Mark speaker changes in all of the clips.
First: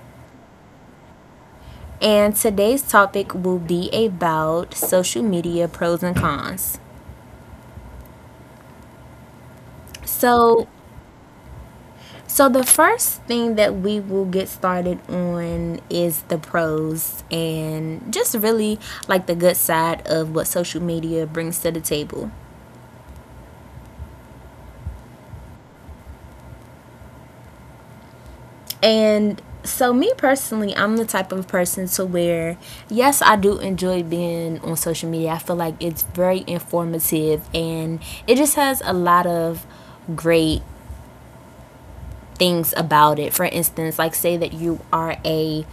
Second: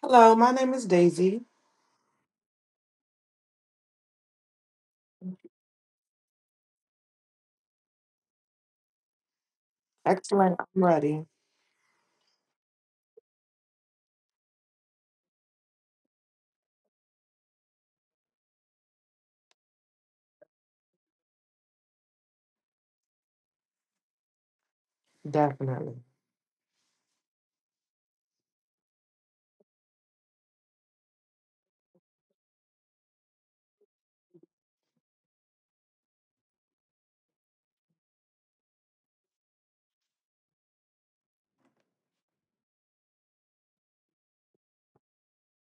Speaker 1: Hello, my name is Daisy.
Speaker 2: and today's topic will be about social media pros and cons.
Speaker 1: Excellent.
Speaker 2: So,
Speaker 1: I'm ready.
Speaker 2: so the first thing that we will get started on is the pros and just really like the good side of what social media brings to the table.
Speaker 1: Definitely.
Speaker 2: And so me personally, I'm the type of person to where yes, I do enjoy being on social media. I feel like it's very informative and it just has a lot of great things about it. For instance, like say that you are a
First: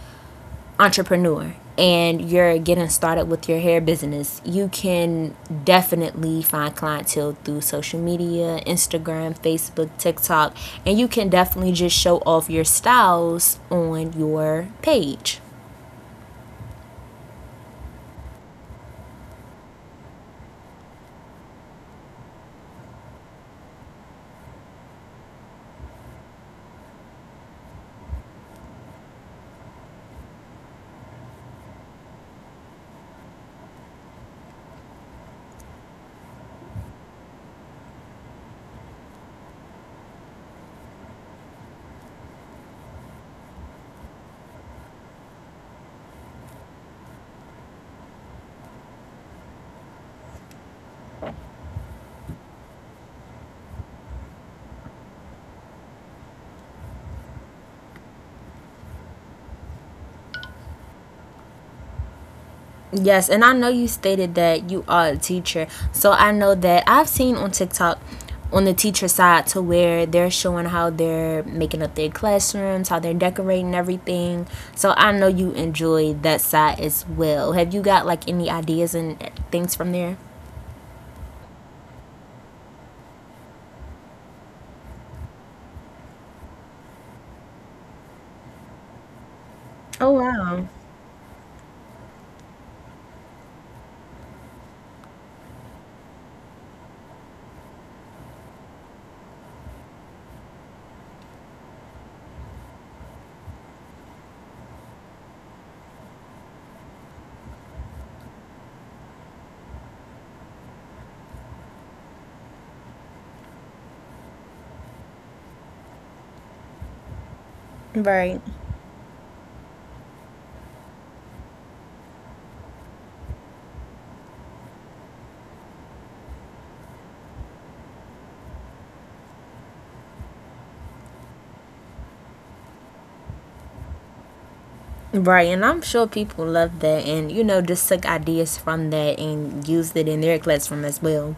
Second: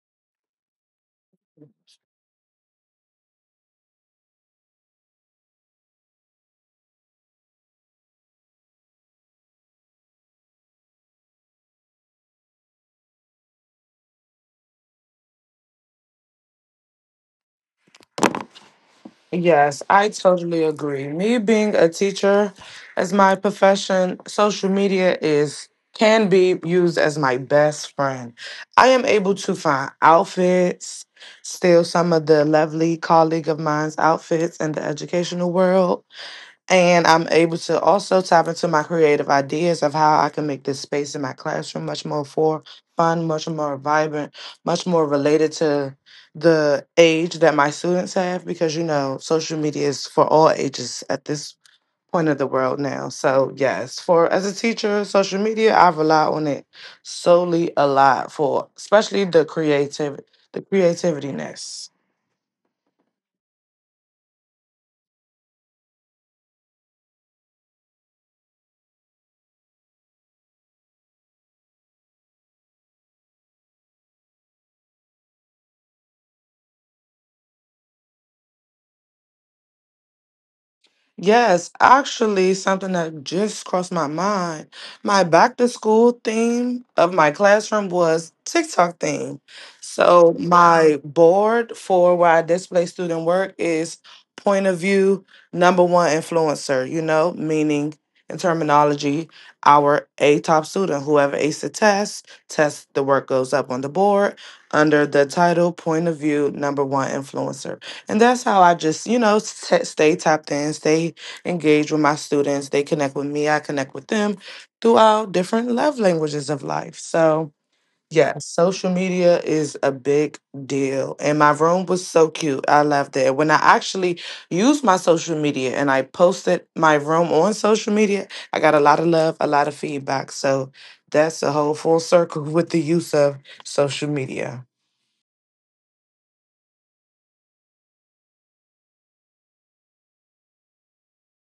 Speaker 2: entrepreneur and you're getting started with your hair business, you can definitely find clientele through social media, Instagram, Facebook, TikTok, and you can definitely just show off your styles on your page.
Speaker 1: Yes, I totally agree. Me being a teacher as my profession, social media is can be used as my best friend. I am able to find outfits, steal some of the lovely colleague of mine's outfits in the educational world, and I'm able to also tap into my creative ideas of how I can make this space in my classroom much more for fun, much more vibrant, much more related to the age that my students have because social media is for all ages at this point of the world now. So yes, for as a teacher, social media I rely on it solely a lot for especially the creativityness.
Speaker 2: Yes, and I know you stated that you are a teacher. So I know that I've seen on TikTok on the teacher side to where they're showing how they're making up their classrooms, how they're decorating everything. So I know you enjoy that side as well. Have you got like any ideas and things from there?
Speaker 1: Yes, actually, something that just crossed my mind. My back to school theme of my classroom was TikTok theme.
Speaker 2: Oh
Speaker 1: So
Speaker 2: wow.
Speaker 1: my board for where I display student work is point of view, number one influencer, meaning in terminology, our A top student, whoever aced the test. The work goes up on the board under the title point of view, number one influencer. And that's how I just, stay tapped in, stay engaged with my students. They connect with me, I connect with them through our different love languages of life. So, yeah,
Speaker 2: Right.
Speaker 1: social media is a big deal. And my room was so cute. I loved it. When I actually used my social media and I posted my room on social media, I got a lot of love, a lot of feedback. So, that's a whole full circle with the use of social media.
Speaker 2: Right, and I'm sure people love that, and you know just took ideas from that and used it in their classroom as well.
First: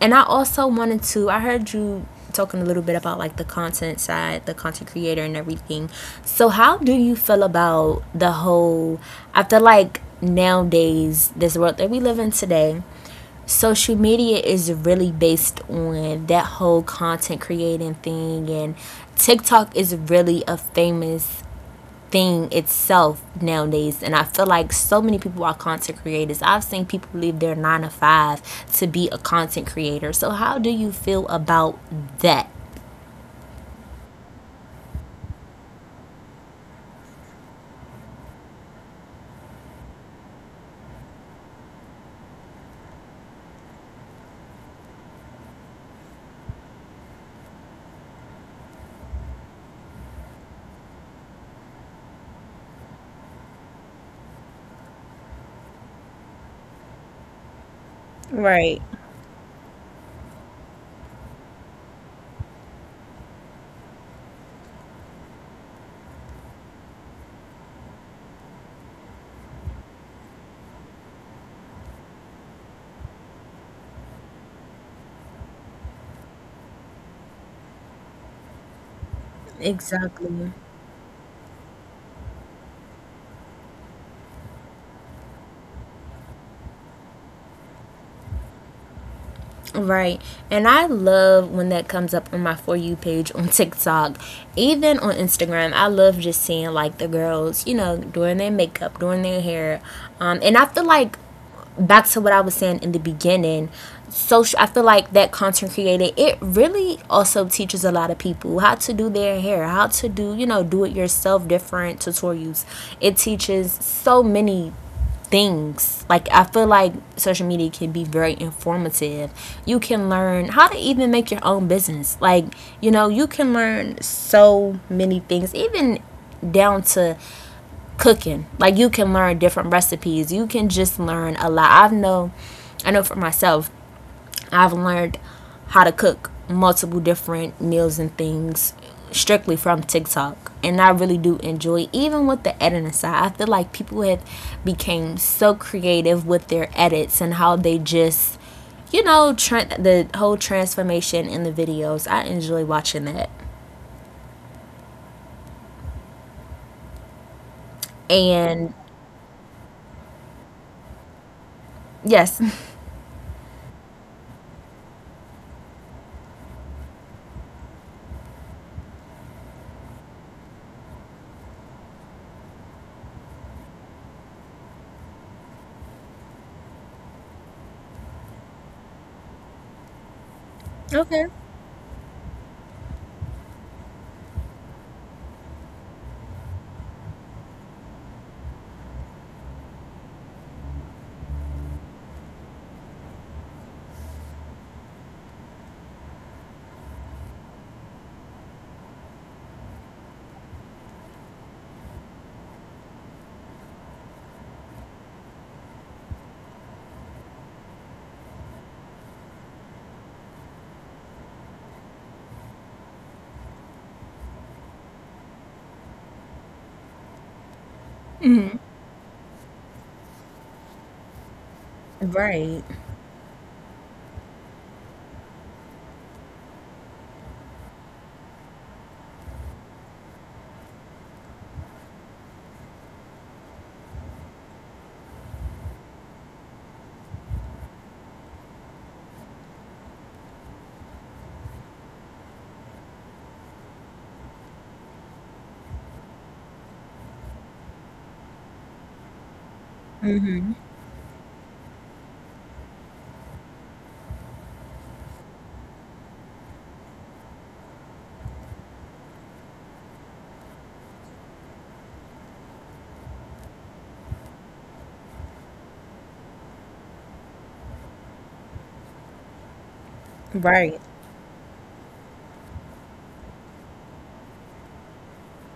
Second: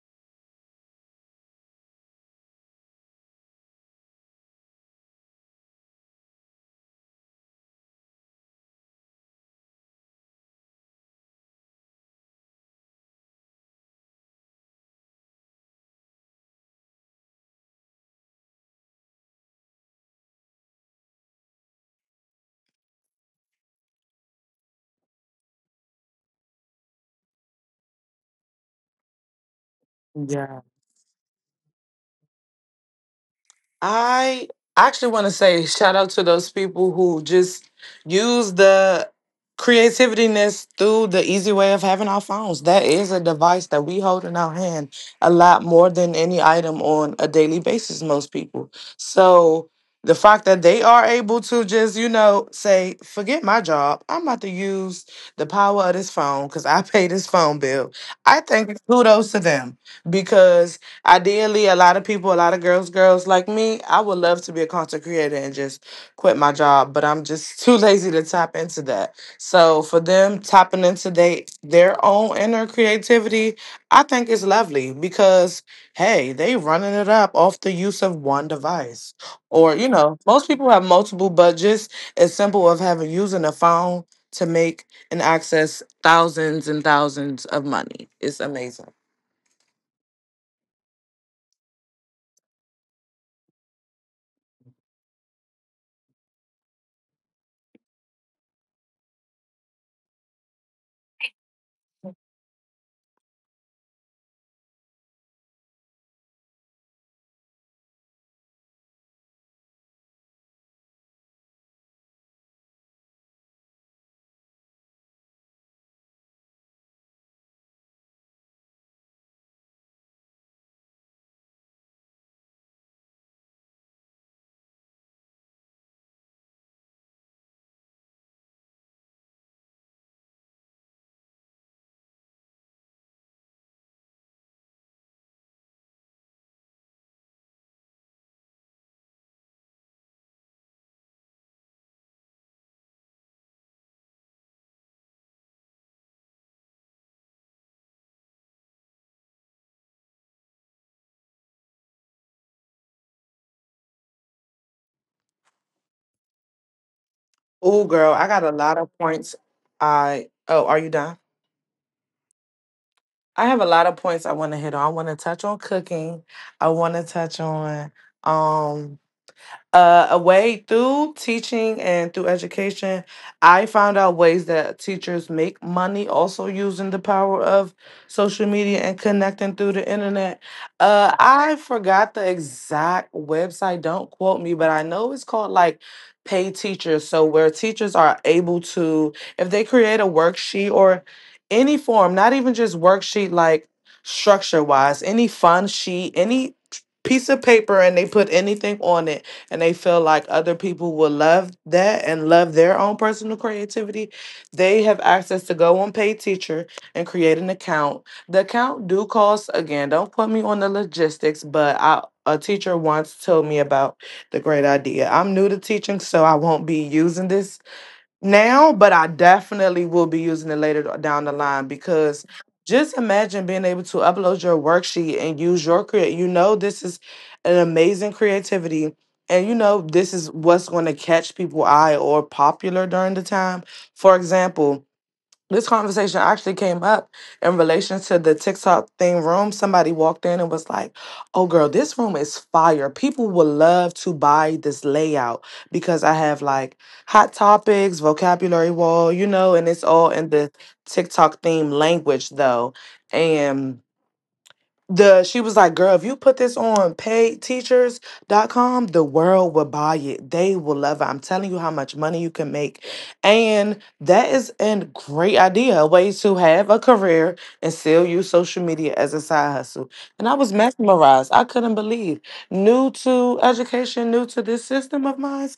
Speaker 2: And I also wanted to, I heard you talking a little bit about like the content side, the content creator and everything. So how do you feel about the whole, I feel like nowadays this world that we live in today, social media is really based on that whole content creating thing, and TikTok is really a famous thing itself nowadays, and I feel like so many people are content creators. I've seen people leave their nine to five to be a content creator, so how do you feel about that?
Speaker 1: I actually want to say shout out to those people who just use the creativityness through the easy way of having our phones. That is a device that we hold in our hand a lot more than any item on a daily basis, most people. So the fact that they are able to just, say, forget my job. I'm about to use the power of this phone because I pay this phone bill. I think
Speaker 2: Right.
Speaker 1: kudos to them because ideally, a lot of people, a lot of girls, girls like me, I would love to be a content creator and just quit my job, but I'm just too lazy to tap into that. So for them tapping into their own inner creativity, I think it's lovely because hey, they running it up off the use of one device. Or, most
Speaker 2: Exactly.
Speaker 1: people have multiple budgets. It's simple of having using a phone to make and access thousands and thousands of money. It's amazing.
Speaker 2: Right. And I love when that comes up on my For You page on TikTok, even on Instagram. I love just seeing like the girls, you know, doing their makeup, doing their hair. And I feel like back to what I was saying in the beginning, social, I feel like that content creator, it really also teaches a lot of people how to do their hair, how to do, you know, do it yourself different tutorials. It teaches so many things. Like I feel like social media can be very informative. You can learn how to even make your own business. Like, you know, you can learn so many things even down to cooking. Like you can learn different recipes. You can just learn a lot. I know for myself I've learned how to cook multiple different meals and things strictly from TikTok. And I really do enjoy even with the editing side. I feel like people have became so creative with their edits and how they just, you know, the whole transformation in the videos. I enjoy watching that.
Speaker 1: Oh, girl, I got a
Speaker 2: And
Speaker 1: lot of points. I oh, are you done?
Speaker 2: yes.
Speaker 1: I have a lot of points I want to hit on. I want to touch on cooking. I want to touch on um a way through teaching and through education. I found out ways that teachers make money also using the power of social media and connecting through the internet.
Speaker 2: Okay.
Speaker 1: I forgot the exact website, don't quote me, but I know it's called like Pay Teachers. So, where teachers are able to, if they create a worksheet or any form, not even just worksheet, like structure wise, any fun sheet, any piece of paper, and they put anything on it and they feel like other people will love that and love their own personal creativity, they have access to go on paid teacher and create an account. The account do cost again, don't put me on the logistics, but I a teacher once told me about the great idea. I'm new to teaching, so I won't be using this now, but I definitely will be using it later down the line because
Speaker 2: Right.
Speaker 1: just imagine being able to upload your worksheet and use your create. You know, this is an amazing creativity. And you know, this is what's going to catch people eye or popular during the time. For example, this conversation actually came up in relation to the TikTok theme room. Somebody walked in and was like, "Oh, girl, this room is fire. People would love to buy this layout because I have like hot topics, vocabulary wall, and it's all in the TikTok theme language, though." And the she was like, "Girl, if you put this on paidteachers.com, the world will buy it. They will love it. I'm telling you how much money you can make." And that is a great idea, a way to have a career and still use social media as a side hustle. And I was
Speaker 2: Right.
Speaker 1: mesmerized. I couldn't believe. New to education, new to this system of mine.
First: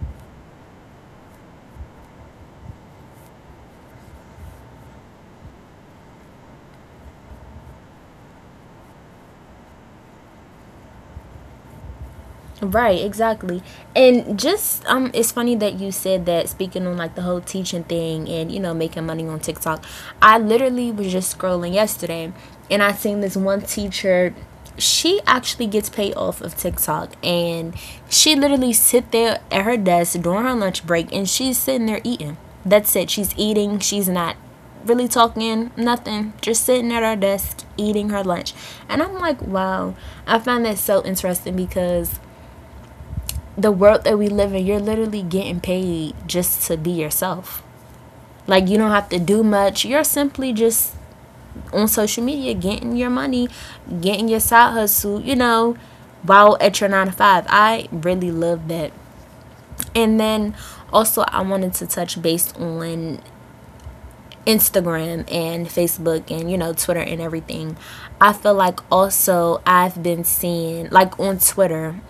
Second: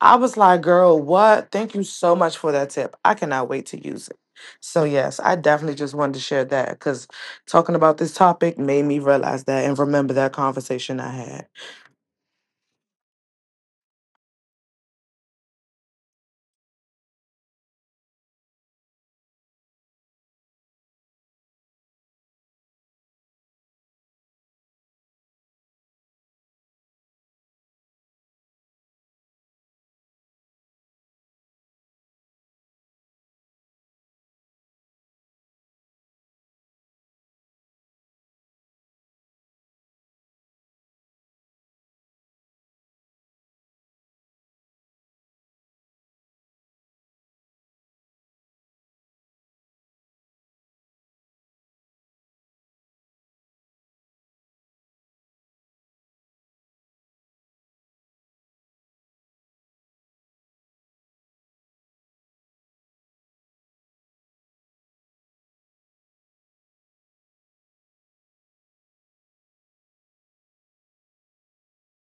Speaker 1: I was like, "Girl, what? Thank you so much for that tip. I cannot wait to use it." So yes, I definitely just wanted to share that because talking about this topic made me realize that and remember that conversation I had.
Speaker 2: Right, exactly. And just it's funny that you said that, speaking on like the whole teaching thing and you know making money on TikTok. I literally was just scrolling yesterday and I seen this one teacher, she actually gets paid off of TikTok, and she literally sit there at her desk during her lunch break and she's sitting there eating. That's it. She's eating. She's not really talking, nothing, just sitting at her desk eating her lunch. And I'm like, wow. I find that so interesting because the world that we live in, you're literally getting paid just to be yourself. Like you don't have to do much. You're simply just on social media getting your money, getting your side hustle, you know, while at your nine to five. I really love that. And then also I wanted to touch base on Instagram and Facebook and you know Twitter and everything. I feel like also I've been seeing like on Twitter,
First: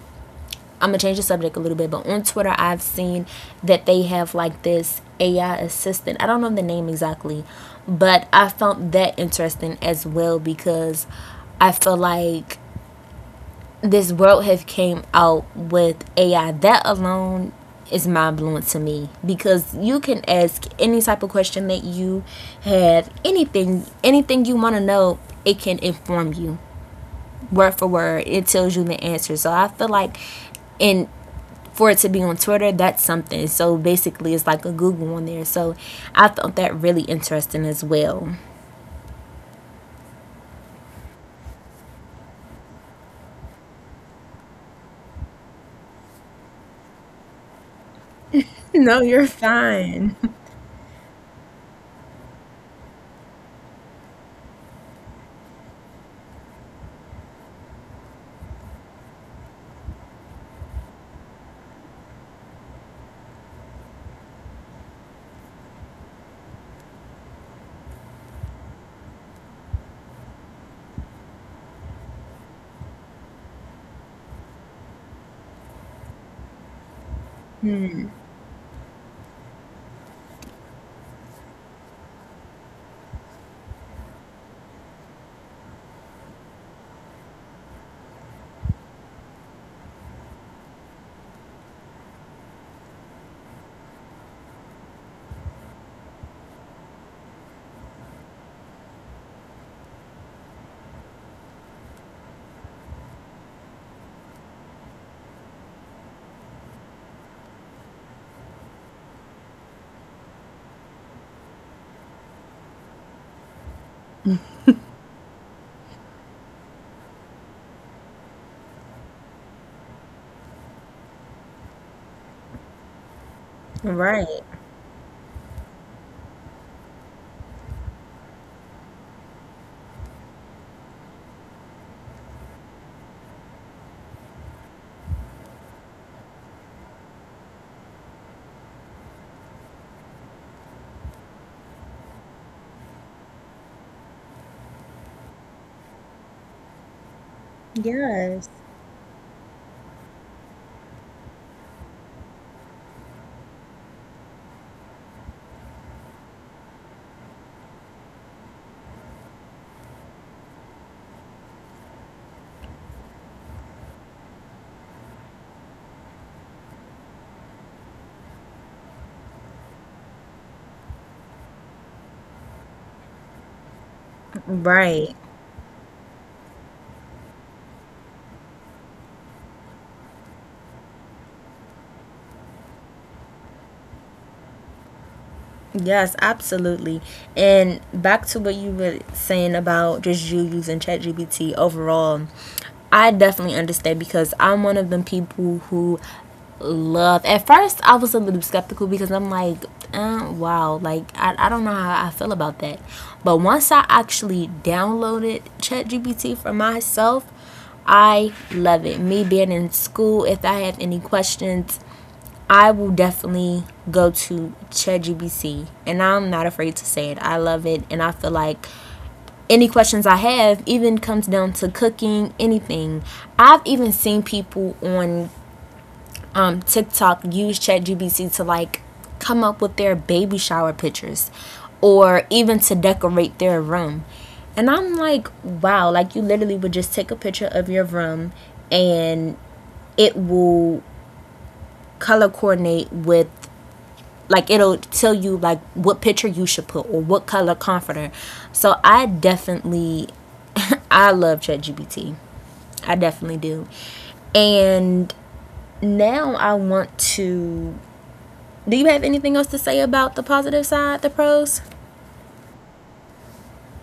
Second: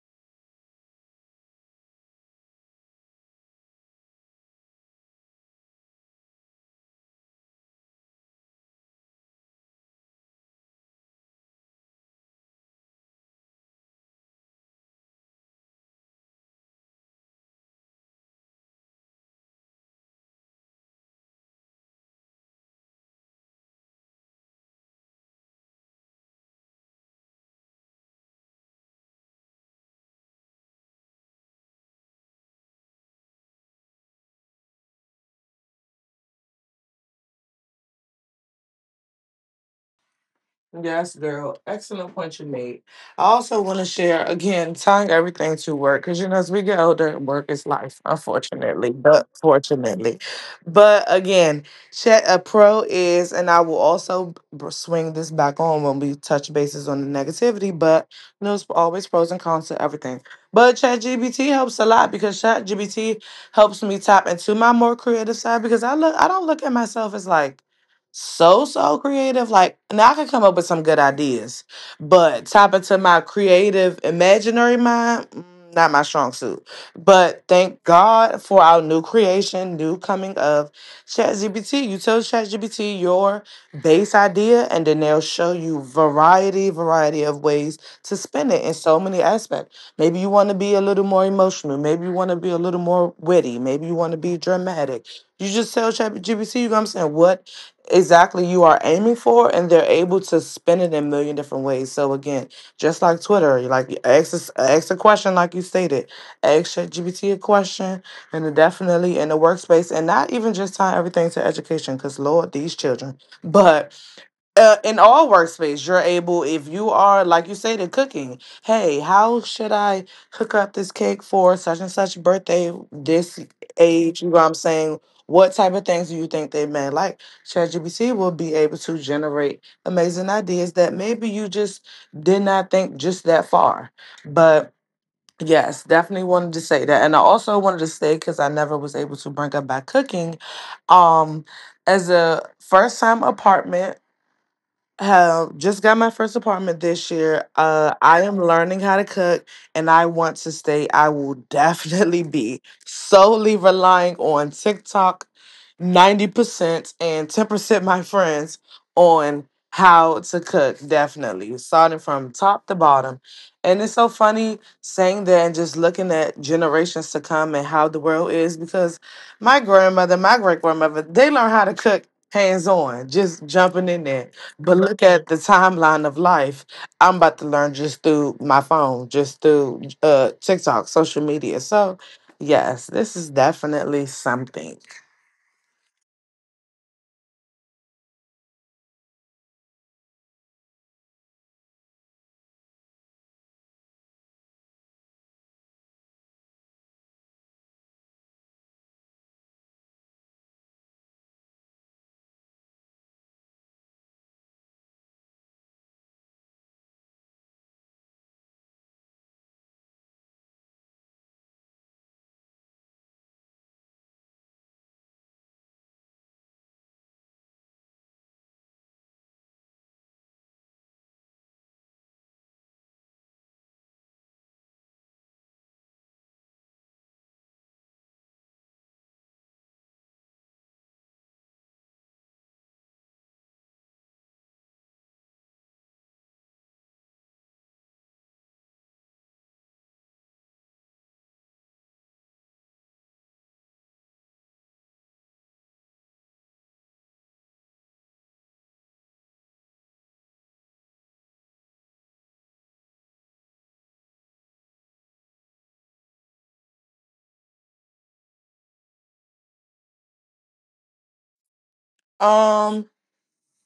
Speaker 2: I'm gonna change the subject a little bit, but on Twitter, I've seen that they have like this AI assistant. I don't know the name exactly, but I found that interesting as well because I feel like this world have came out with AI. That alone is mind blowing to me because you can ask any type of question that you have, anything, anything you want to know, it can inform you word for word. It tells you the answer. So I feel like in, for it to be on Twitter, that's something. So basically, it's like a Google on there. So I found that really interesting as well.
Speaker 1: Yes, girl. Excellent point you made. I also want to share again, tying everything to work because you know, as we get older, work is life, unfortunately, but fortunately. But again, check a pro is, and I will also swing this back on when we touch bases on the negativity. But you know, there's always pros and cons to everything. But ChatGPT helps a lot because ChatGPT helps me tap into my more creative side because I don't look at myself as like so so creative. Like now I can come up with some good ideas, but tap into my creative imaginary mind, not my strong suit. But thank God for our new creation, new coming of ChatGPT. You tell ChatGPT your base idea, and then they'll show you variety, variety of ways to spin it in so many aspects. Maybe you want to be a little more emotional. Maybe you want to be a little more witty. Maybe you want to be dramatic. You just tell ChatGPT, you know what I'm saying? What exactly you are aiming for, and they're able to spin it in a million different ways. So again, just like Twitter, like ask a question, like you stated, ask ChatGPT a question, and it definitely in the workspace, and not even just tie everything to education because Lord, these children. But in all workspace, you're able, if you are, like you said, in cooking, hey, how should I hook up this cake for such and such birthday, this age? You
Speaker 2: Right.
Speaker 1: know what I'm saying? What type of things do you think they may like? ChatGPT will be able to generate amazing ideas that maybe you just did not think just that far. But yes, definitely wanted to say that. And I also wanted to say, because I never was able to bring up by cooking, um, as a first time apartment just got my first apartment this year. I am
Speaker 2: Yes.
Speaker 1: learning how to cook, and I want to stay. I will definitely be solely relying on TikTok, 90%, and 10% my friends on how to cook. Definitely starting from top to bottom, and it's so funny saying that and just looking at generations to come and how the world is because my grandmother, my great grandmother, they learn how to cook hands on, just jumping in there but look
Speaker 2: Right.
Speaker 1: at the timeline of life. I'm about to learn just through my phone, just through TikTok, social media. So, yes, this is definitely something.
Speaker 2: Yes, absolutely. And back to what you were saying about just you using ChatGPT overall, I definitely understand because I'm one of them people who love. At first, I was a little skeptical because I'm like, wow, like I don't know how I feel about that. But once I actually downloaded ChatGPT for myself, I love it. Me being in school, if I have any questions, I will definitely go to ChatGPT, and I'm not afraid to say it. I love it, and I feel like any questions I have, even comes down to cooking, anything. I've even seen people on TikTok use ChatGPT to like come up with their baby shower pictures, or even to decorate their room. And I'm like, wow, like you literally would just take a picture of your room, and it will color coordinate with, like it'll tell you like what picture you should put or what color comforter. So I definitely I love ChatGPT. I definitely do. And now I want to, do you have anything else to say about the positive side, the pros?
Speaker 1: Um,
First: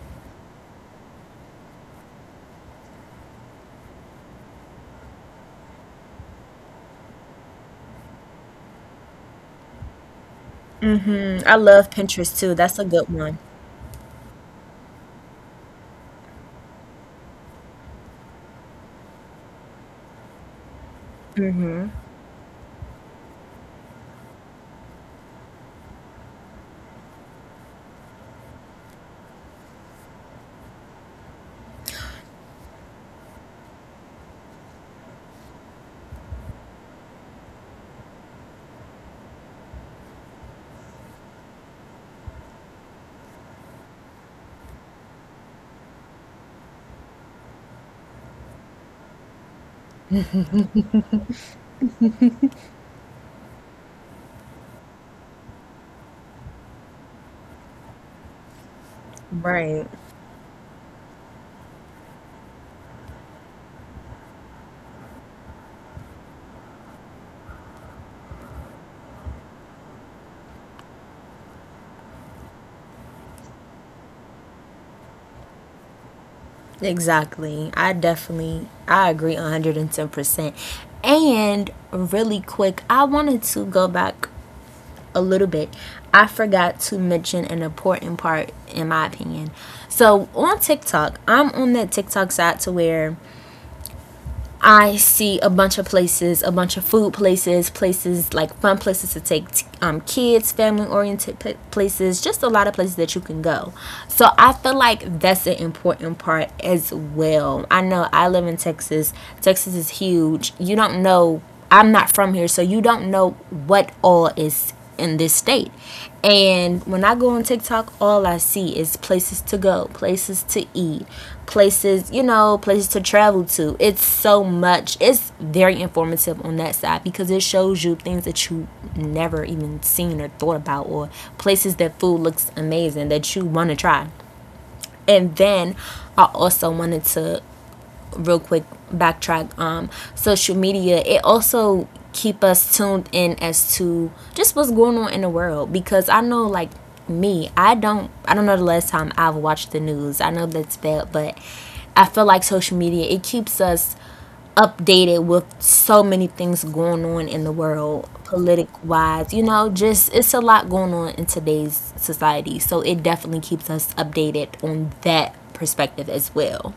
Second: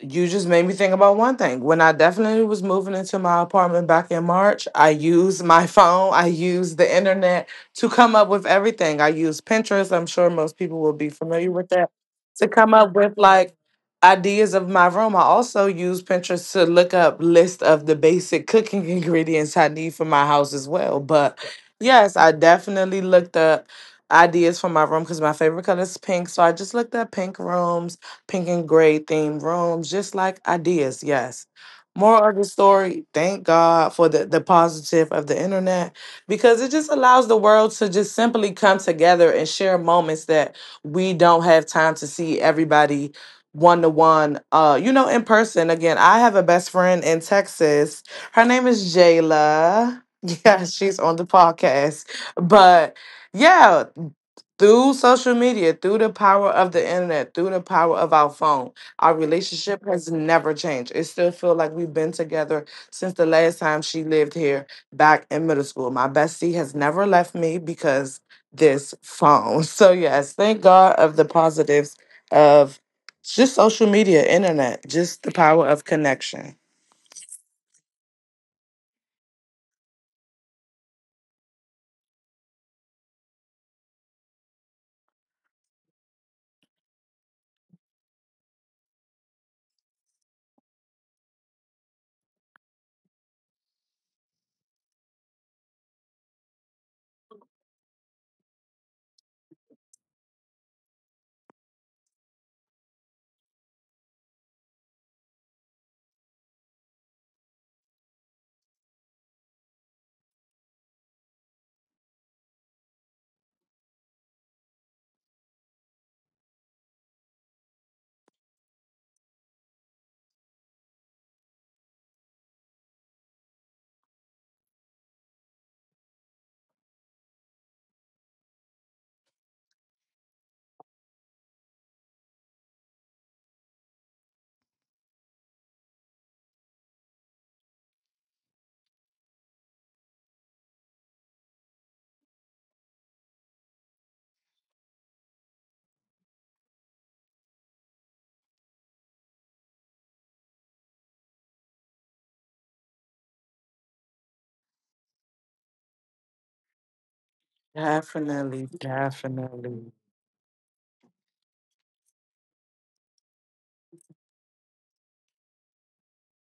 Speaker 1: you just made me think about one thing. When I definitely was moving into my apartment back in March, I used my phone, I used the internet to come up with everything. I used Pinterest, I'm sure most people will be
Speaker 2: Mm, I
Speaker 1: familiar with
Speaker 2: love
Speaker 1: that,
Speaker 2: Pinterest
Speaker 1: to
Speaker 2: too. That's
Speaker 1: come
Speaker 2: a
Speaker 1: up
Speaker 2: good
Speaker 1: with
Speaker 2: one.
Speaker 1: like ideas of my room. I also used Pinterest to look up list of the basic cooking ingredients I need for my house as well. But yes, I definitely looked up ideas for my room because my favorite color is pink. So I just looked up pink rooms, pink and gray themed rooms, just like ideas, yes. Moral of the story, thank God for the positive of the internet because it just allows the world to just simply come together and share moments that we don't have time to see everybody one to one, in person. Again, I have a best friend in Texas. Her name is Jayla. Yeah, she's on the podcast. But yeah, through social media, through the power of the internet, through the power of our phone, our relationship
Speaker 2: Right.
Speaker 1: has never changed. It still feels like we've been together since the last time she lived here back in middle school. My bestie has never left me because this phone. So yes, thank God of the positives of just social media, internet, just the power of connection.
Speaker 2: Exactly. I definitely I agree 110%. And really quick, I wanted to go back a little bit, I forgot to mention an important part in my opinion. So on TikTok, I'm on that TikTok side to where I see a bunch of places, a bunch of food places, places like fun places to take kids, family oriented places, just a lot of places that you can go. So I feel like that's an important part as well. I know I live in Texas, Texas is huge. You don't know, I'm not from here, so you don't know what all is in this state. And when I go on TikTok, all I see is places to go, places to eat, places, you know, places to travel to. It's so much. It's very informative on that side because it shows you things that you never even seen or thought about, or places that food looks amazing that you want to try. And then I also wanted to real quick backtrack, social media, it also keep us tuned in as to just what's going on in the world, because I know like me, I don't know the last time I've watched the news. I know that's bad, but I feel like social media, it keeps us updated with so many things going on in the world, politic
Speaker 1: Definitely,
Speaker 2: wise, you know,
Speaker 1: definitely.
Speaker 2: just it's a lot going on in today's society, so it definitely keeps us updated on that perspective as well.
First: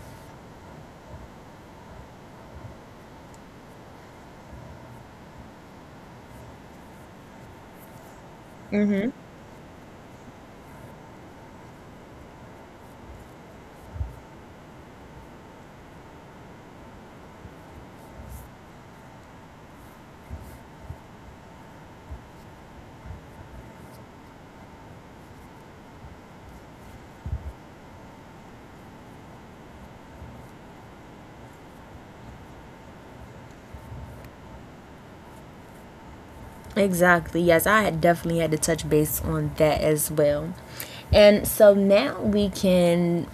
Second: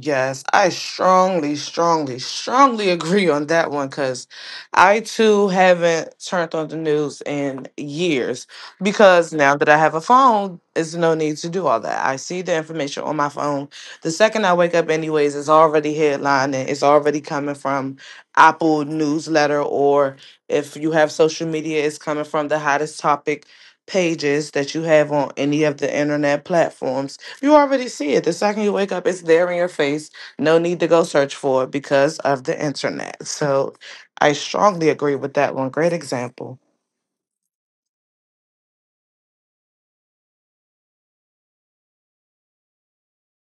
Speaker 1: Yes, I strongly, strongly, strongly agree on that one because I too haven't turned on the news in years because now that I have a phone, there's no need to do all that. I see the information on my phone. The second I wake up, anyways, it's already headlining, it's already coming from Apple newsletter, or if you have social media, it's coming from the hottest topic pages that you have on any of the internet platforms. You already see it. The second you wake up, it's there in your face. No need to go search for it because of the internet. So I strongly agree with that one. Great example.
Speaker 2: Exactly. Yes, I had definitely had to touch base on that as well. And so now we can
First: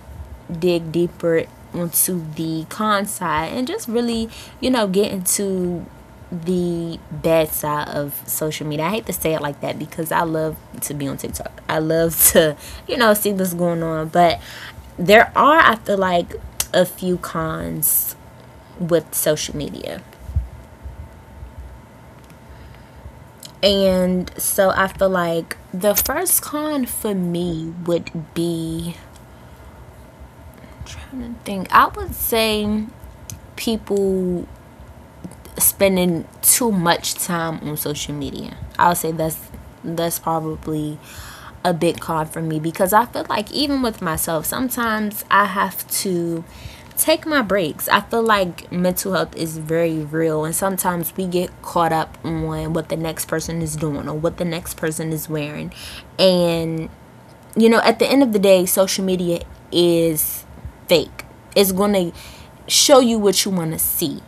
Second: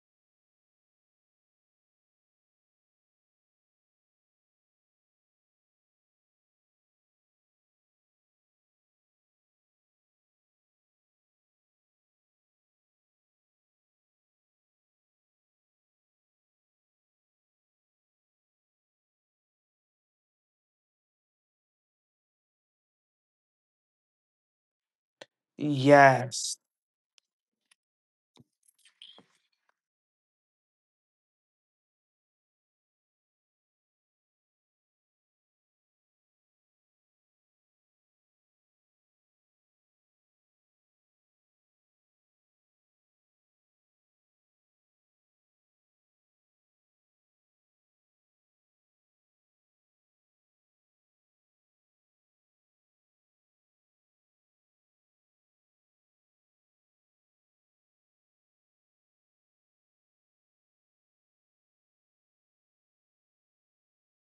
Speaker 2: dig deeper into the con side and just really, you know, get into the bad side of social media. I hate to say it like that because I love to be on TikTok. I love to, you know, see what's going on. But there are, I feel like, a few cons with social media. And so I feel like the first
Speaker 1: Yes,
Speaker 2: con for me would be, I'm trying to think. I would say people spending too much time on social media. I'll say that's probably a big con for me, because I feel like even with myself, sometimes I have to take my breaks. I feel like mental health is very real, and sometimes we get caught up on what the next person is doing or what the next person is wearing, and you know, at the end of the day, social media is fake. It's going to show you what you want to see.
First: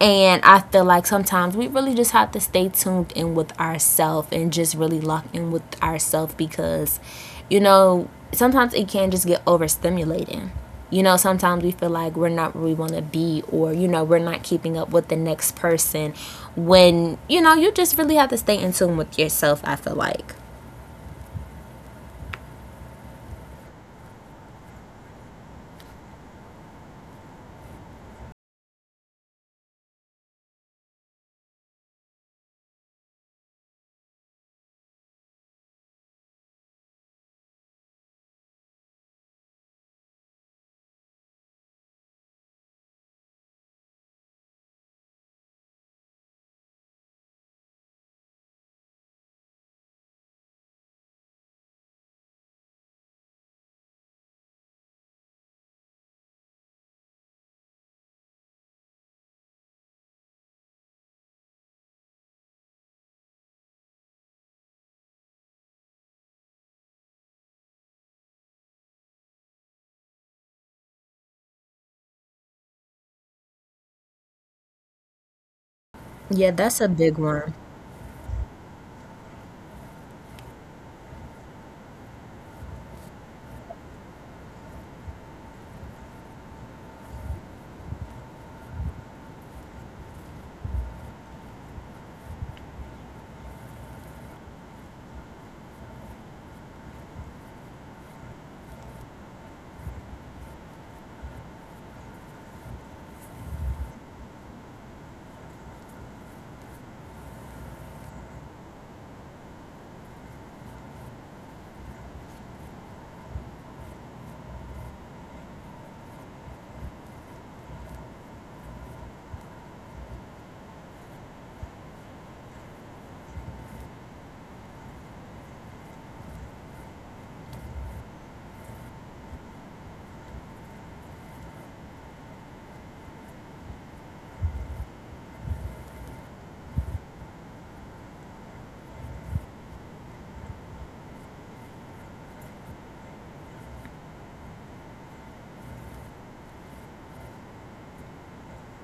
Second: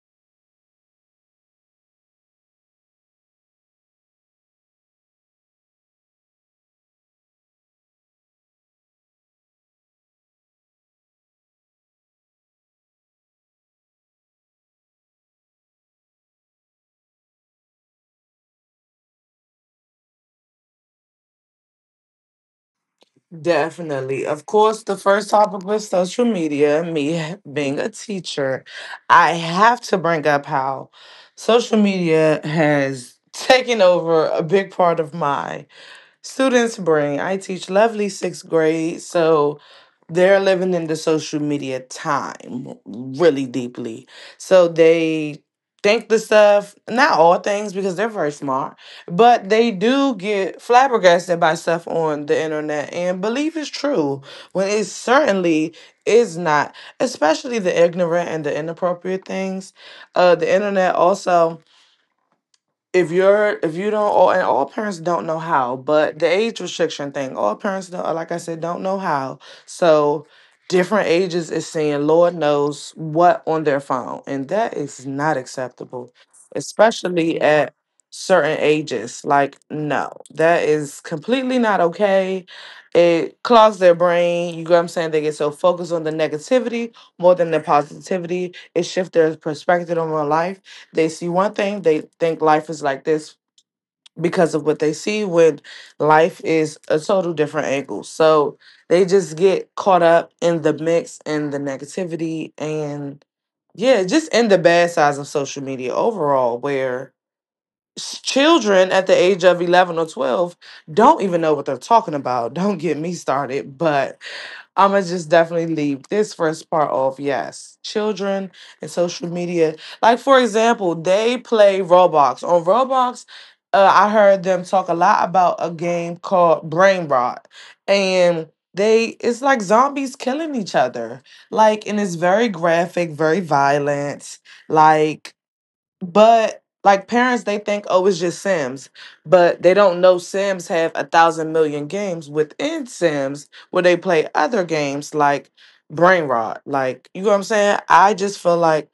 Speaker 2: And I feel like sometimes we really just have to stay tuned in with ourselves and just really lock in with ourselves, because, you know, sometimes it can just get overstimulating. You know, sometimes we feel like we're not where we want to be, or, you know, we're not keeping up with the next person when, you know, you just really have to stay in tune with yourself, I feel like.
Speaker 1: definitely. Of course, the first topic was social media. Me being a teacher, I have to bring up how social media has taken over a big part of my students' brain. I teach lovely sixth grade. So they're living in the social media time really deeply. So they think the stuff, not all things because they're very smart, but they do get flabbergasted by stuff on the internet and believe it's true when it certainly is not, especially the ignorant and the inappropriate things. The internet also, if you're, if you don't, all and all parents don't know how, but the age restriction thing, all parents don't, like I said, don't know how. So different ages is seeing lord knows what on their phone, and that is not acceptable,
Speaker 2: Yeah, that's a big
Speaker 1: especially, yeah,
Speaker 2: one.
Speaker 1: at certain ages. Like, no, that is completely not okay. It clogs their brain, you know what I'm saying? They get so focused on the negativity more than the positivity. It shifts their perspective on their life. They see one thing, they think life is like this because of what they see, when life is a total different angle. So they just get caught up in the mix and the negativity, and yeah, just in the bad sides of social media overall, where children at the age of 11 or 12 don't even know what they're talking about. Don't get me started, but I'm gonna just definitely leave this first part off. Yes, children and social media. Like, for example, they play Roblox. On Roblox, I heard them talk a lot about a game called Brain Rot, and they it's like zombies killing each other. Like, and it's very graphic, very violent. Like, but like, parents, they think, oh, it's just Sims, but they don't know Sims have a thousand million games within Sims where they play other games like Brain Rot. Like, you know what I'm saying? I just feel like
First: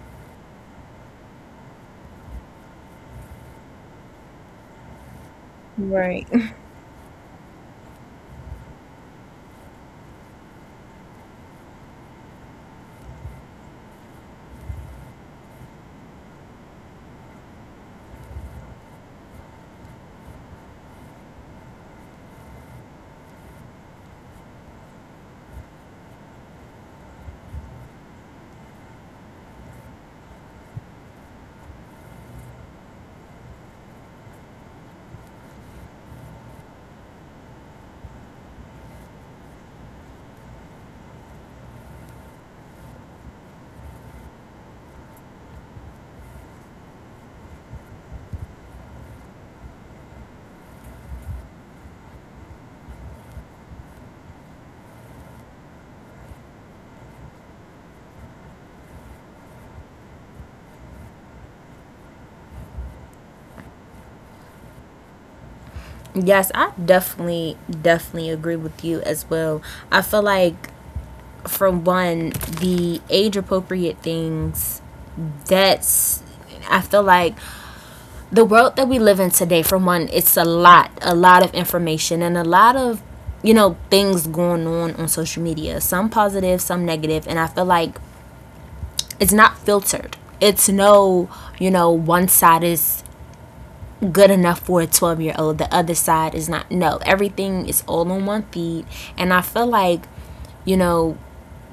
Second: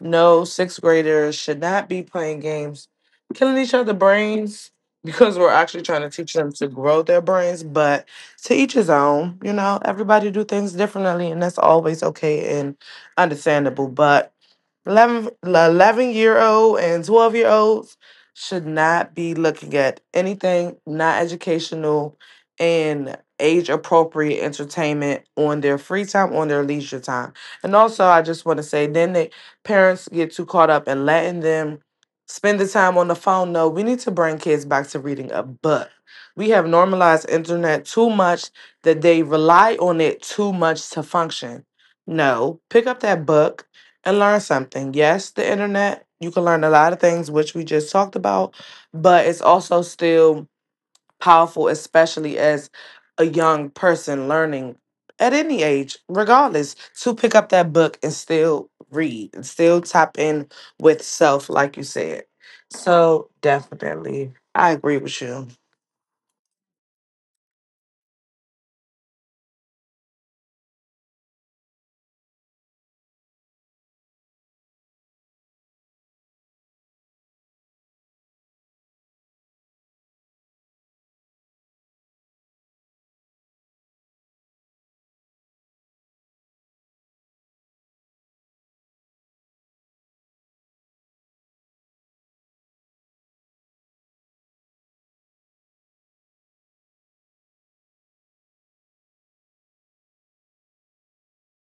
Speaker 1: no, sixth graders should not be playing games killing each other brains because we're actually trying to
Speaker 2: Right.
Speaker 1: teach them to grow their brains. But to each his own, you know, everybody do things differently, and that's always okay and understandable. But 11, year old and 12-year-olds should not be looking at anything not educational and age appropriate entertainment on their free time, on their leisure time. And also, I just want to say, then the parents get too caught up in letting them spend the time on the phone. No, we need to bring kids back to reading a book. We have normalized internet too much that they rely on it too much to function. No, pick up that book and learn something. Yes, the internet, you can learn a lot of things, which we just talked about, but it's also still powerful, especially as a young person learning at any age, regardless, to pick up that book and still read and still tap in with self, like you said. So, definitely, I agree with you.
Speaker 2: Yes, I definitely agree with you as well. I feel like, for one, the age appropriate that's, I feel like the world that we live in today, for one, it's a lot of information and a lot of, things going on social media, some positive, some negative, and I feel like it's not filtered. It's no, one side is good enough for a 12-year-old. The other side is not. No, everything is all on one feed. And I feel like, you know,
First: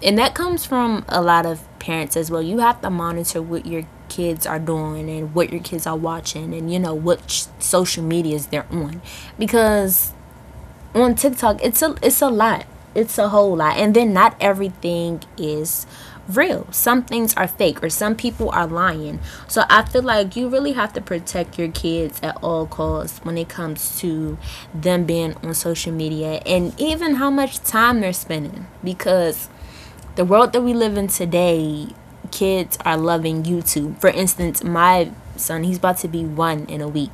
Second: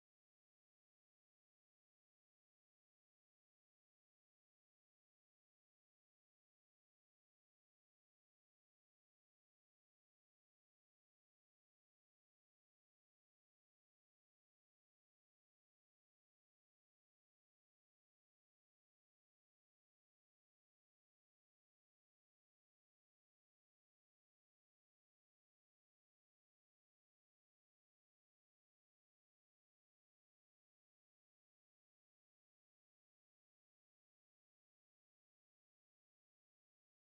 Speaker 2: and that comes from a lot of parents as well. You have to monitor what your kids are doing and what your kids are watching and, what social medias they're on. Because on TikTok, it's a lot. It's a whole lot. And then not everything is real. Some things are fake or some people are lying. So I feel like you really have to protect your kids at all costs when it comes to them being on social media and even how much time they're spending because the world that we live in today, kids are loving YouTube. For instance, my son, he's about to be one in a week,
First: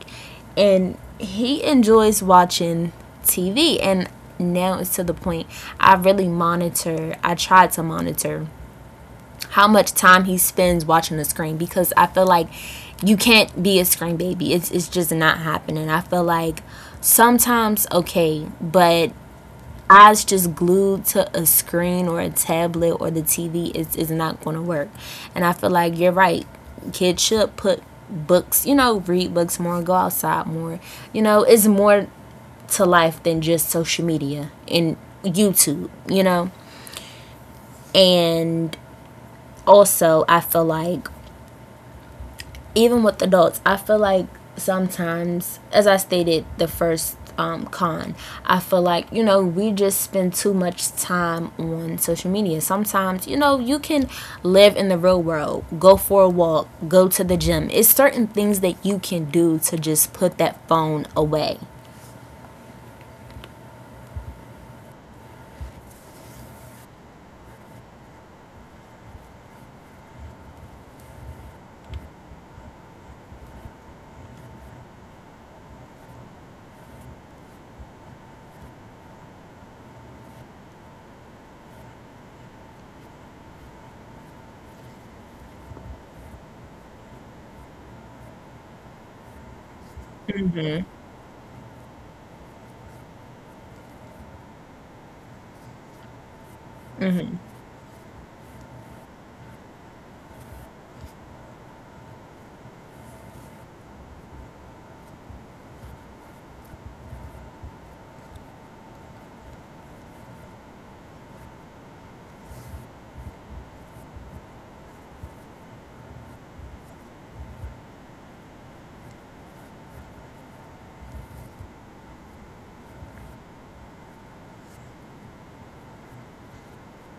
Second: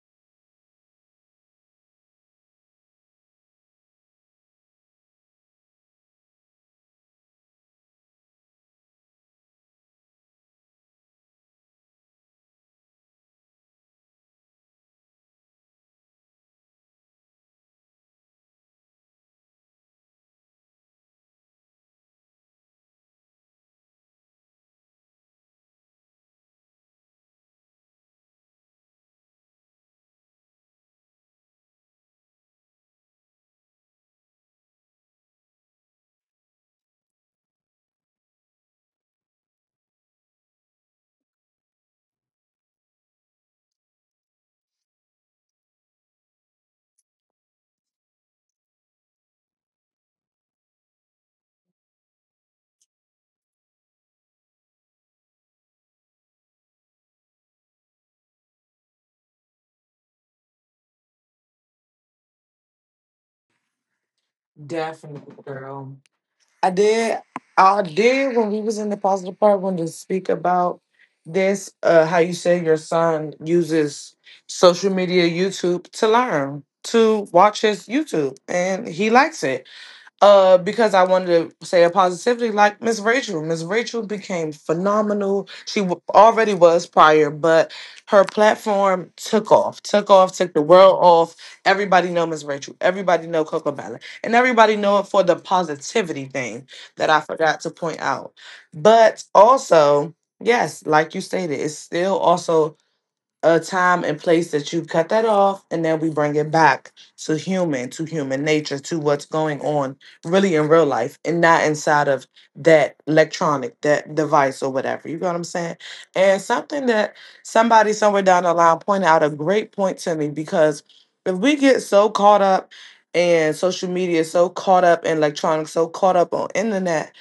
Speaker 2: and he enjoys watching TV. And now it's to the point I really monitor, I try to monitor how much time he spends watching the screen because I feel like you can't be a screen baby. It's just not happening. I feel like sometimes okay, but eyes just glued to a screen or a tablet or the TV is not going to work. And I feel like you're right. Kids should put books, read books more, go outside more. You know, it's more to life than just social media and YouTube, you know? And also, I feel like even with adults, I feel like sometimes, as I stated the first con, I feel like, we just spend too much time on social media. Sometimes, you can live in the real world, go for a walk, go to the gym. It's certain things that you can do to just put that phone away.
Speaker 1: Definitely, girl. I did. I did when we was in the positive part, when to speak about this. How you say your son uses social media, YouTube, to learn, to watch his YouTube, and he likes it, because I wanted to say a positivity, like Miss Rachel. Miss Rachel became phenomenal. She already was prior, but her platform took off, took off, took the world off. Everybody know Miss Rachel. Everybody know Coco Ballin, and everybody know it for the positivity thing that I forgot to point out. But also, yes, like you stated, it's still also a time and place that you cut that off, and then we bring it back to human nature, to what's going on really in real life and not inside of that electronic, that device, or whatever, you know what I'm saying? And something that somebody somewhere down the line pointed out a great point to me, because if we get so caught up in social media, so caught up in electronics, so caught up on internet,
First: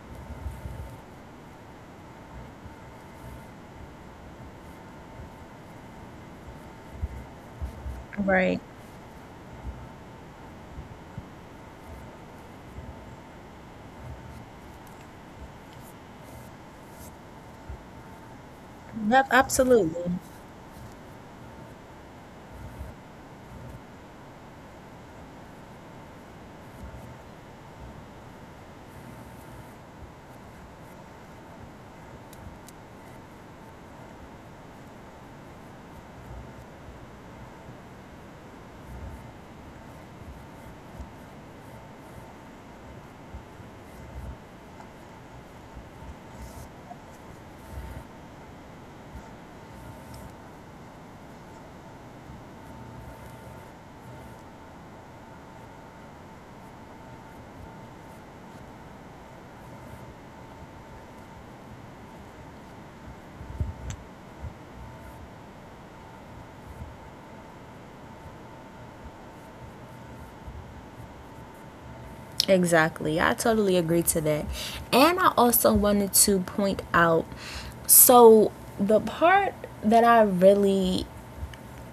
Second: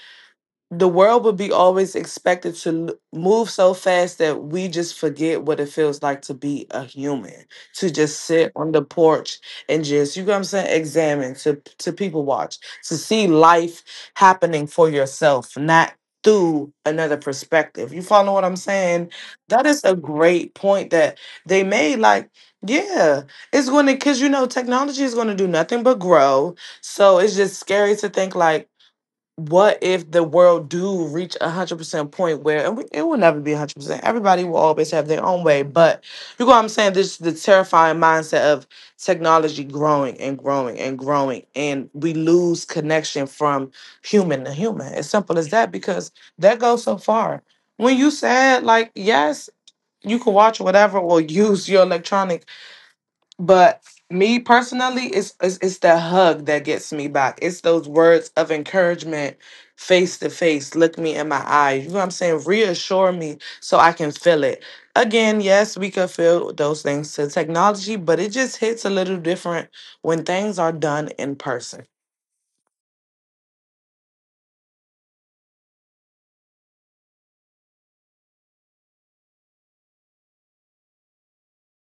Speaker 1: the world would be always expected to move so fast that we just forget what it feels like to be a human, to just sit
Speaker 2: Right.
Speaker 1: on the porch and just, you know what I'm saying, examine, to people watch, to see life happening for yourself, not through another perspective. You follow what I'm saying?
Speaker 2: Yep,
Speaker 1: That is a
Speaker 2: absolutely.
Speaker 1: great point that they made. Like, yeah, it's going to, because you know, technology is going to do nothing but grow. So it's just scary to think, like, what if the world do reach 100% point where, and we, it will never be 100%. Everybody will always have their own way, but you know what I'm saying. This is the terrifying mindset of technology growing and growing and growing, and we lose connection from human to human. As simple as that, because that goes so far. When you said like, yes, you can watch whatever or use your electronic, but me personally, it's the hug that gets me back. It's those words of encouragement, face to face. Look me in my eyes. You know what I'm saying? Reassure me so I can feel it. Again, yes, we could feel those things to technology, but it just hits a little different when things are done in person.
Speaker 2: Exactly. I totally agree to that. And I also wanted to point out so the part that I really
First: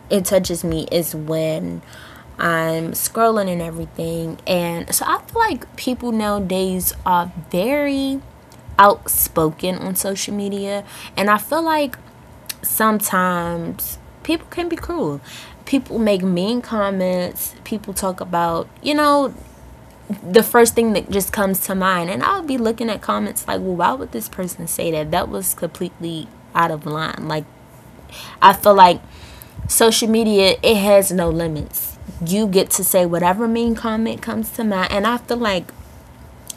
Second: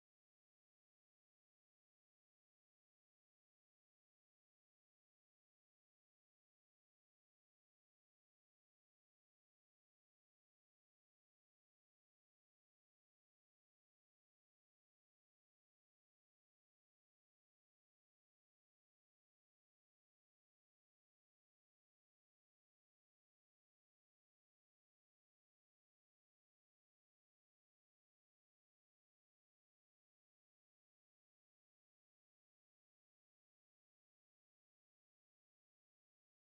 Speaker 2: it touches me is when I'm scrolling and everything. And so I feel like people nowadays are very outspoken on social media and I feel like sometimes people can be cruel. People make mean comments, people talk about, the first thing that just comes to mind. And I'll be looking at comments like, well, why would this person say that? That was completely out of line. Like, I feel like social media, it has no limits. You get to say whatever mean comment comes to mind. And I feel like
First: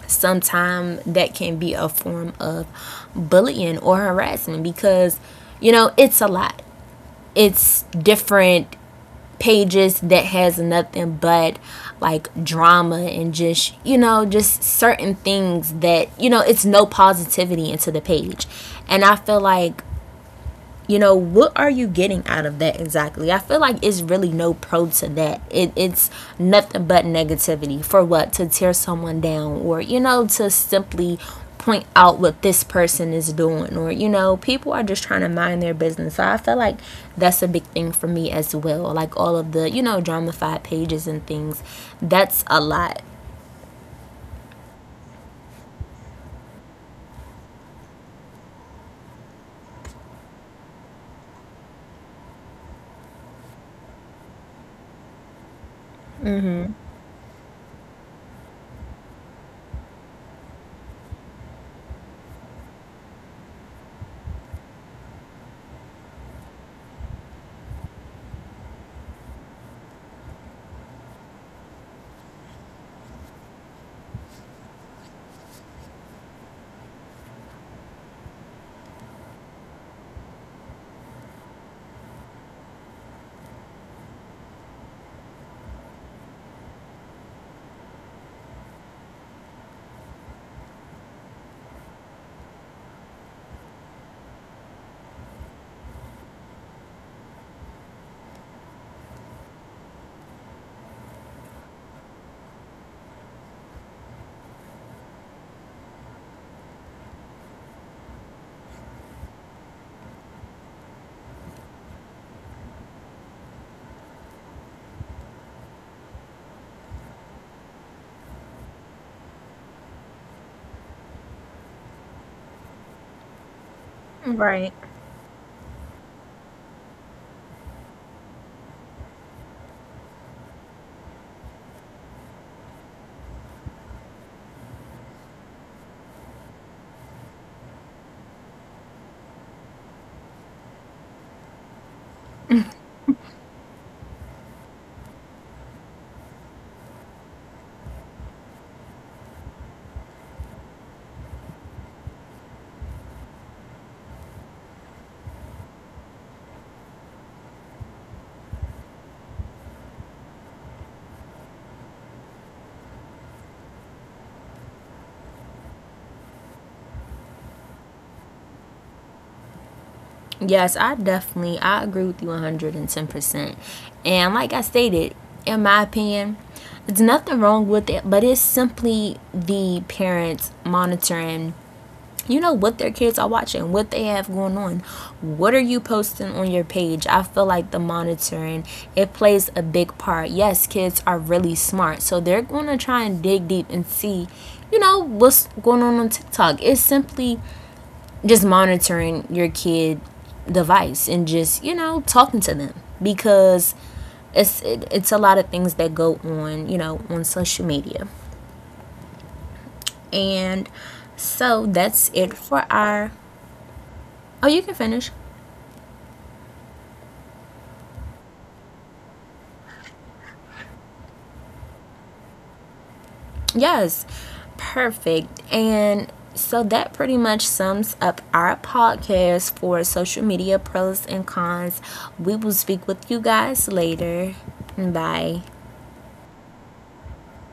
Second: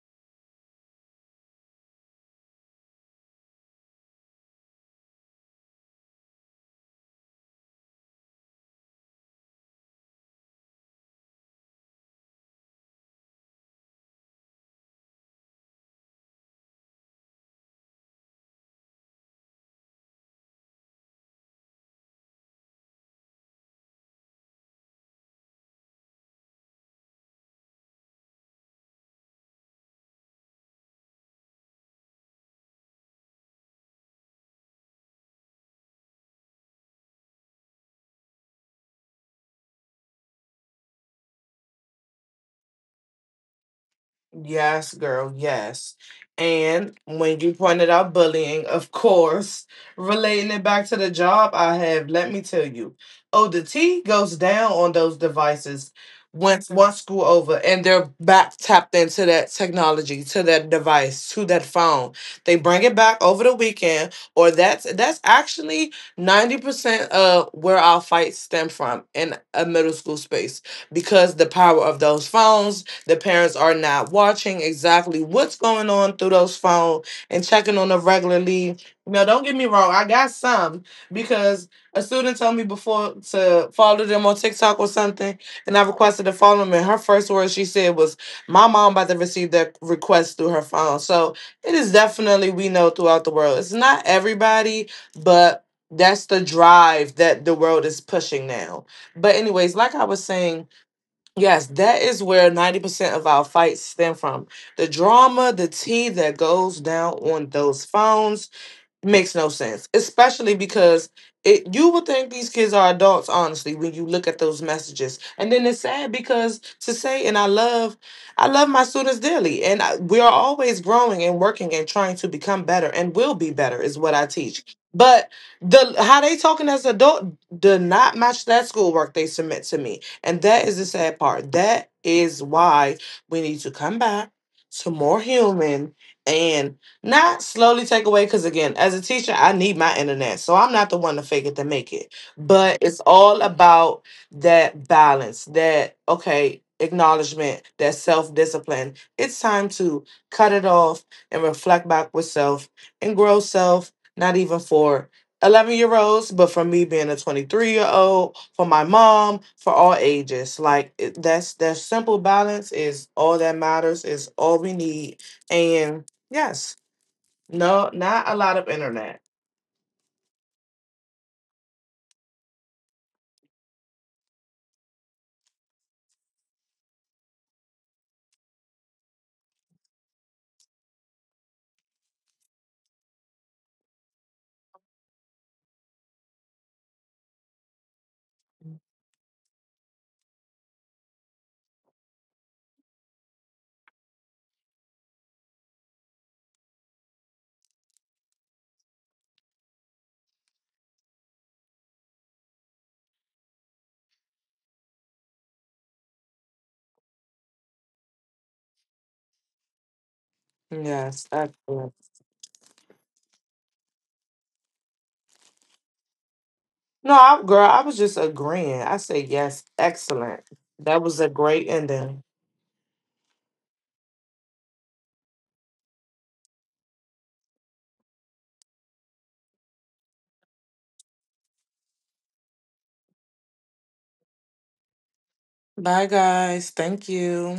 Speaker 2: sometimes that can be a form of bullying or harassment because, it's a lot. It's different pages that has nothing but like drama and just just certain things that it's no positivity into the page. And I feel like, what are you getting out of that? Exactly. I feel like it's really no pro to that. It's nothing but negativity for what, to tear someone down, or to simply point out what this person is doing, or people are just trying to mind their business. So I feel like that's a big thing for me as well, like all of the dramified pages and things. That's a lot.
Speaker 1: Yes, girl, yes. And when you pointed out bullying, of course, relating it back to the job I have, let me tell you, oh, the T goes down on those devices once school over, and they're back tapped into that technology, to that device, to that phone. They bring it back over the weekend, or that's actually 90% of where our fights stem from in a middle school space, because the power of those phones, the parents are not watching exactly what's going on through those phones and checking on them regularly. Now, don't get me wrong, I got some, because a student told me before to follow them on TikTok or something, and I requested to follow them. And her first words she said was, my mom about to receive that request through her phone. So it is definitely, we know throughout the world, it's not everybody, but that's the drive that the world is pushing now. But anyways, like I was saying, yes, that is where 90% of our fights stem from. The drama, the tea that goes down on those phones, makes no sense, especially because it, you would think these kids are adults, honestly, when you look at those messages. And then it's sad because to say, and I love my students dearly, and I, we are always growing and working and trying to become better, and will be better, is what I
Speaker 2: Right.
Speaker 1: teach. But the how they talking as adult do not match that schoolwork they submit to me, and that is the sad part. That is why we need to come back to more human and not slowly take away, because again, as a teacher, I need my internet. So I'm not the one to fake it to make it. But it's all about that balance, that, okay, acknowledgement, that self discipline. It's time to cut it off and reflect back with self and grow self, not even for 11-year-olds, but for me being a 23-year-old, for my mom, for all ages. Like, that's, that simple balance is all that matters, is all we need. And yes. No, not a lot of internet.
Speaker 2: Yes, I definitely I agree with you 110%. And like I stated, in my opinion, it's nothing wrong with it, but it's simply the parents monitoring what their kids are watching, what they have going on. What are you posting on your page? I feel like the monitoring, it plays a big part. Yes, kids are really smart, so they're going to try and dig deep and see what's going on TikTok. It's simply just monitoring your kid device and just talking to them because it's a lot of things that go on on social media. And
Speaker 1: Yes,
Speaker 2: so
Speaker 1: excellent.
Speaker 2: that's it for our, oh, you can finish.
Speaker 1: No, I, girl, I was just agreeing. I said yes, excellent. That was a great ending.
Speaker 2: Yes, perfect. And so that pretty much sums up our podcast for social media pros and cons. We will speak with you guys later. Bye.
Speaker 1: Bye, guys. Thank you.